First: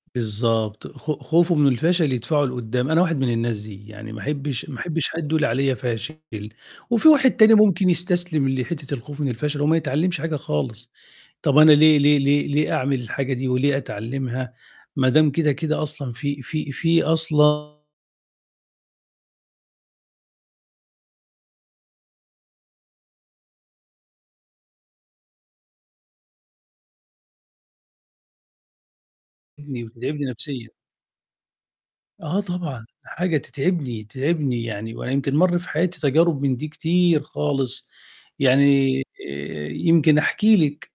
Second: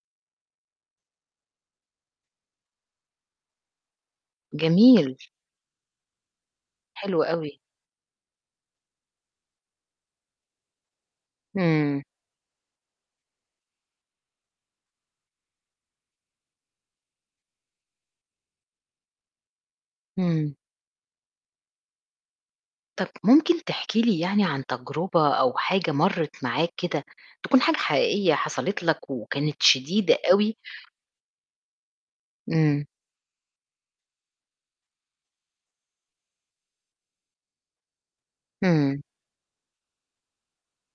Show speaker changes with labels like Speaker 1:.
Speaker 1: بالضبط، خ خوفه من الفشل يدفعه لقُدّام، أنا واحد من الناس دي، يعني ما أحبّش ما أحبّش
Speaker 2: جميل.
Speaker 1: حد يقول عليَّ فاشل وفي
Speaker 2: حلو
Speaker 1: واحد تاني
Speaker 2: أوي.
Speaker 1: ممكن يستسلم لحتّة الخوف من الفَشَل، وما يتعلِّمش حاجة خالص، طَب أنا ليه
Speaker 2: إمم.
Speaker 1: ليه ليه ليه أعمل الحاجة دي وليه أتعلِّمها ما دام كده، كده أصلًا في في في أصلًا
Speaker 2: إمم. طَب ممكن تحكي لي يعني عن تجربة أو حاجة مرّت معاك كده تكون حاجة حقيقية حصلت لك وكانت
Speaker 1: [unintelligible]
Speaker 2: شديدة
Speaker 1: وتتعبني
Speaker 2: أوي؟
Speaker 1: نفسيًا. آه طبعًا،
Speaker 2: إمم.
Speaker 1: حاجة تتعبني، تتعبني يعني وأنا يمكن مَرّ في حياتي تجارب من دي كتير خالص، يعني
Speaker 2: إمم.
Speaker 1: آآ، يمكن أحكي لِك.